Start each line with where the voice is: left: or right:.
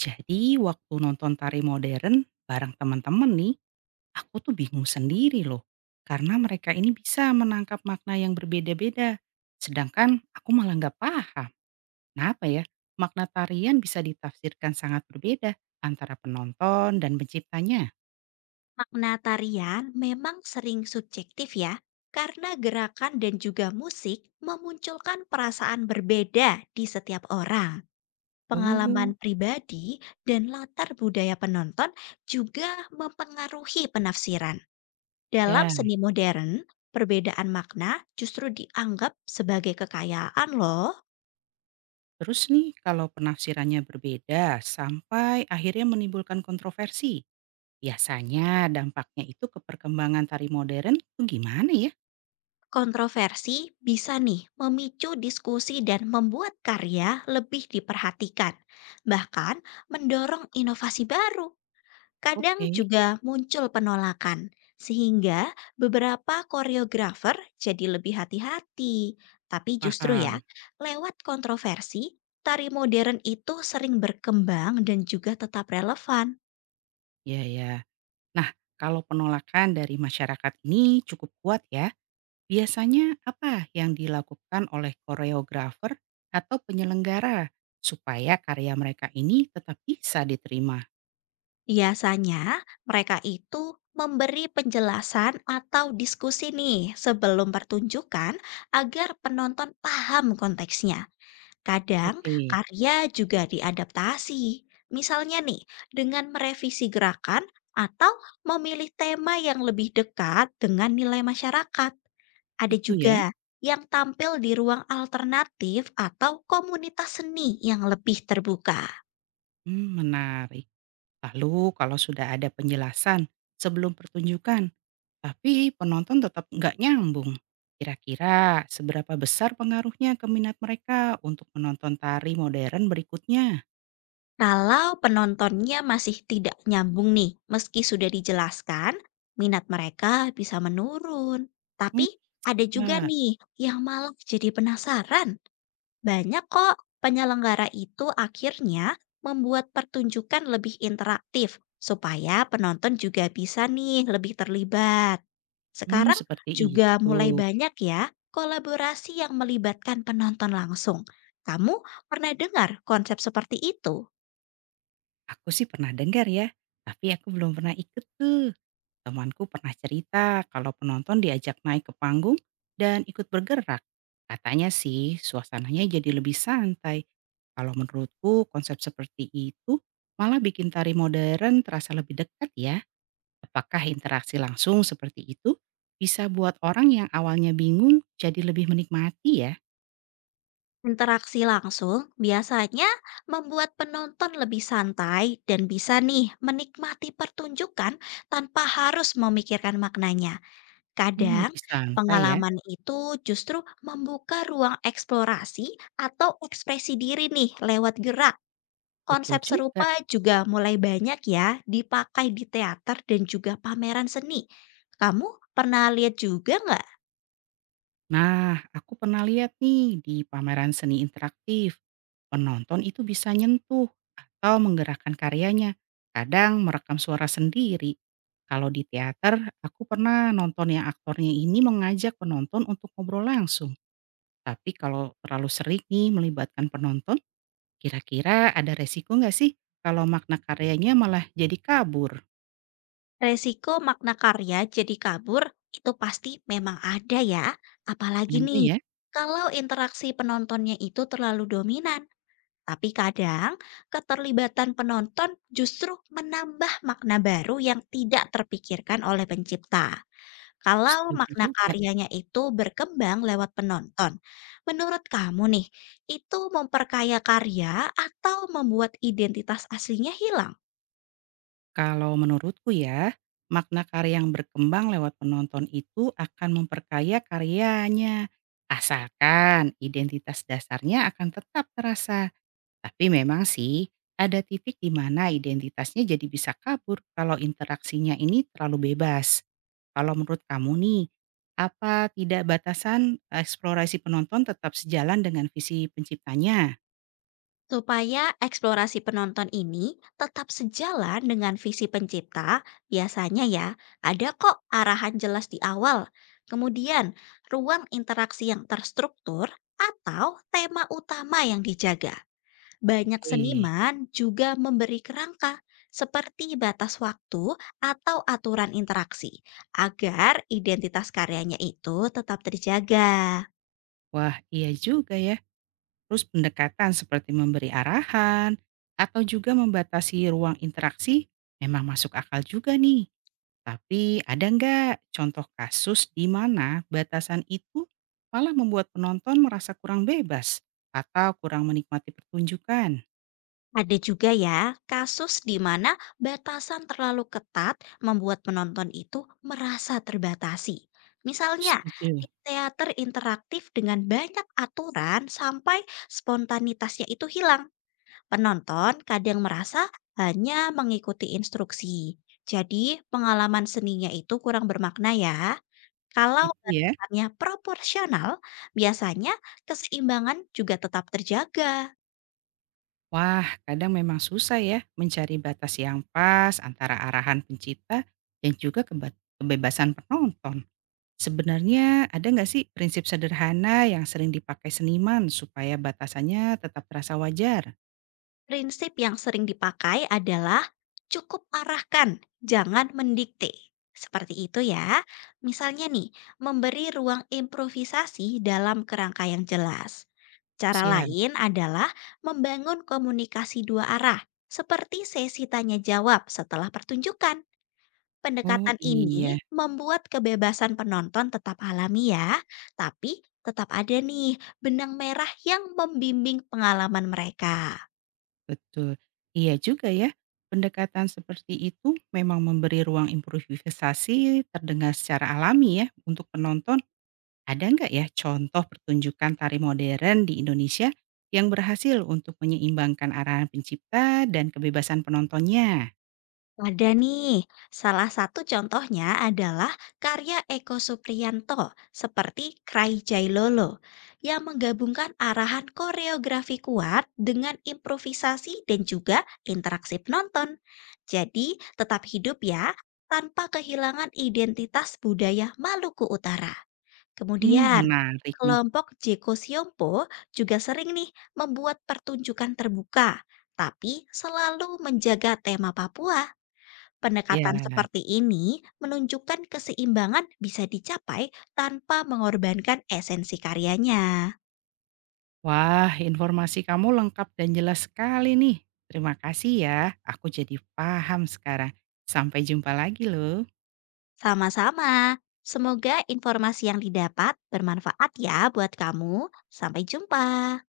right: Jadi waktu nonton tari modern bareng teman-teman nih, aku tuh bingung sendiri loh. Karena mereka ini bisa menangkap makna yang berbeda-beda. Sedangkan aku malah nggak paham. Kenapa ya? Makna tarian bisa ditafsirkan sangat berbeda antara penonton dan penciptanya.
left: Makna tarian memang sering subjektif ya, karena gerakan dan juga musik memunculkan perasaan berbeda di setiap orang. Pengalaman
right: Oh.
left: pribadi dan latar budaya penonton juga mempengaruhi penafsiran. Dalam
right: Ya,
left: seni modern, perbedaan makna justru dianggap sebagai kekayaan loh.
right: terus nih kalau penafsirannya berbeda sampai akhirnya menimbulkan kontroversi. Biasanya dampaknya itu ke perkembangan tari modern tuh gimana ya?
left: Kontroversi bisa nih memicu diskusi dan membuat karya lebih diperhatikan, bahkan mendorong inovasi baru. Kadang
right: Oke,
left: juga muncul penolakan, sehingga beberapa koreografer jadi lebih hati-hati. Tapi justru ya,
right: paham.
left: lewat kontroversi, tari modern itu sering berkembang dan juga tetap relevan.
right: Iya ya. Nah, kalau penolakan dari masyarakat ini cukup kuat ya, biasanya apa yang dilakukan oleh koreografer atau penyelenggara supaya karya mereka ini tetap bisa diterima?
left: Biasanya, mereka itu memberi penjelasan atau diskusi nih sebelum pertunjukan agar penonton paham konteksnya. Kadang,
right: Oke,
left: karya juga diadaptasi. Misalnya nih, dengan merevisi gerakan atau memilih tema yang lebih dekat dengan nilai masyarakat. Ada
right: itu ya.
left: juga yang tampil di ruang alternatif atau komunitas seni yang lebih terbuka.
right: Hmm, menarik. Lalu kalau sudah ada penjelasan sebelum pertunjukan, tapi penonton tetap nggak nyambung. Kira-kira seberapa besar pengaruhnya ke minat mereka untuk menonton tari modern berikutnya?
left: Kalau penontonnya masih tidak nyambung nih, meski sudah dijelaskan, minat mereka bisa menurun.
right: Hmm,
left: Tapi ada juga
right: ya.
left: nih yang malah jadi penasaran. Banyak kok penyelenggara itu akhirnya membuat pertunjukan lebih interaktif supaya penonton juga bisa nih lebih terlibat.
right: Mmm,
left: Sekarang
right: seperti
left: juga
right: itu.
left: mulai banyak ya kolaborasi yang melibatkan penonton langsung. Kamu pernah dengar konsep seperti itu?
right: Aku sih pernah dengar ya, tapi aku belum pernah ikut tuh. Temanku pernah cerita kalau penonton diajak naik ke panggung dan ikut bergerak. Katanya sih suasananya jadi lebih santai. Kalau menurutku konsep seperti itu malah bikin tari modern terasa lebih dekat ya. Apakah interaksi langsung seperti itu bisa buat orang yang awalnya bingung jadi lebih menikmati ya?
left: Interaksi langsung biasanya membuat penonton lebih santai dan bisa nih menikmati pertunjukan tanpa harus memikirkan maknanya.
right: Mmm,
left: Kadang,
right: lebih santai ya,
left: pengalaman itu justru membuka ruang eksplorasi atau ekspresi diri nih lewat gerak.
right: betul
left: Konsep
right: juga.
left: serupa juga mulai banyak ya dipakai di teater dan juga pameran seni. Kamu pernah lihat juga nggak?
right: Nah, aku pernah lihat nih di pameran seni interaktif. Penonton itu bisa nyentuh atau menggerakkan karyanya, kadang merekam suara sendiri. Kalau di teater, aku pernah nonton yang aktornya ini mengajak penonton untuk ngobrol langsung. Tapi kalau terlalu sering nih melibatkan penonton, kira-kira ada resiko nggak sih kalau makna karyanya malah jadi kabur?
left: Resiko makna karya jadi kabur itu pasti memang ada ya. Apalagi
right: Ada
left: nih,
right: ya?
left: kalau interaksi penontonnya itu terlalu dominan. Tapi kadang keterlibatan penonton justru menambah makna baru yang tidak terpikirkan oleh pencipta. Kalau
right: Setuju
left: makna
right: juga.
left: karyanya itu berkembang lewat penonton, menurut kamu nih, itu memperkaya karya atau membuat identitas aslinya hilang?
right: Kalau menurutku ya, makna karya yang berkembang lewat penonton itu akan memperkaya karyanya. Asalkan identitas dasarnya akan tetap terasa. Tapi memang sih, ada titik di mana identitasnya jadi bisa kabur kalau interaksinya ini terlalu bebas. Kalau menurut kamu nih, apa tidak batasan eksplorasi penonton tetap sejalan dengan visi penciptanya?
left: Supaya eksplorasi penonton ini tetap sejalan dengan visi pencipta, biasanya ya ada kok arahan jelas di awal. Kemudian, ruang interaksi yang terstruktur atau tema utama yang dijaga. Banyak
right: Oke,
left: seniman juga memberi kerangka seperti batas waktu atau aturan interaksi agar identitas karyanya itu tetap terjaga.
right: wah iya juga ya. Terus pendekatan seperti memberi arahan atau juga membatasi ruang interaksi memang masuk akal juga nih. Tapi ada nggak contoh kasus di mana batasan itu malah membuat penonton merasa kurang bebas atau kurang menikmati pertunjukan?
left: Ada juga ya kasus di mana batasan terlalu ketat membuat penonton itu merasa terbatasi. Misalnya,
right: Setuju.
left: di teater interaktif dengan banyak aturan sampai spontanitasnya itu hilang. Penonton kadang merasa hanya mengikuti instruksi. Jadi, pengalaman seninya itu kurang bermakna ya. Kalau
right: Itu ya.
left: batasannya proporsional, biasanya keseimbangan juga tetap terjaga.
right: Wah, kadang memang susah ya mencari batas yang pas antara arahan pencipta dan juga kebebasan penonton. Sebenarnya ada nggak sih prinsip sederhana yang sering dipakai seniman supaya batasannya tetap terasa wajar?
left: Prinsip yang sering dipakai adalah cukup arahkan, jangan mendikte. Seperti itu ya. Misalnya nih, memberi ruang improvisasi dalam kerangka yang jelas. Cara
right: Siap.
left: lain adalah membangun komunikasi dua arah, seperti sesi tanya jawab setelah pertunjukan.
right: Oh
left: Pendekatan
right: iya,
left: ini membuat kebebasan penonton tetap alami ya, tapi tetap ada nih benang merah yang membimbing pengalaman mereka.
right: betul. Iya juga ya. Pendekatan seperti itu memang memberi ruang improvisasi terdengar secara alami ya untuk penonton. Ada nggak ya contoh pertunjukan tari modern di Indonesia yang berhasil untuk menyeimbangkan arahan pencipta dan kebebasan penontonnya?
left: Ada nih, salah satu contohnya adalah karya Eko Supriyanto seperti Cry Jailolo yang menggabungkan arahan koreografi kuat dengan improvisasi dan juga interaksi penonton. Jadi tetap hidup ya, tanpa kehilangan identitas budaya Maluku Utara.
right: Hmm,
left: Kemudian,
right: menarik nih.
left: kelompok Jeko Siompo juga sering nih membuat pertunjukan terbuka, tapi selalu menjaga tema Papua.
right: Ya.
left: Pendekatan seperti ini menunjukkan keseimbangan bisa dicapai tanpa mengorbankan esensi karyanya.
right: Wah, informasi kamu lengkap dan jelas sekali nih. Terima kasih ya, aku jadi paham sekarang. Sampai jumpa lagi loh.
left: Sama-sama. Semoga informasi yang didapat bermanfaat ya buat kamu. Sampai jumpa.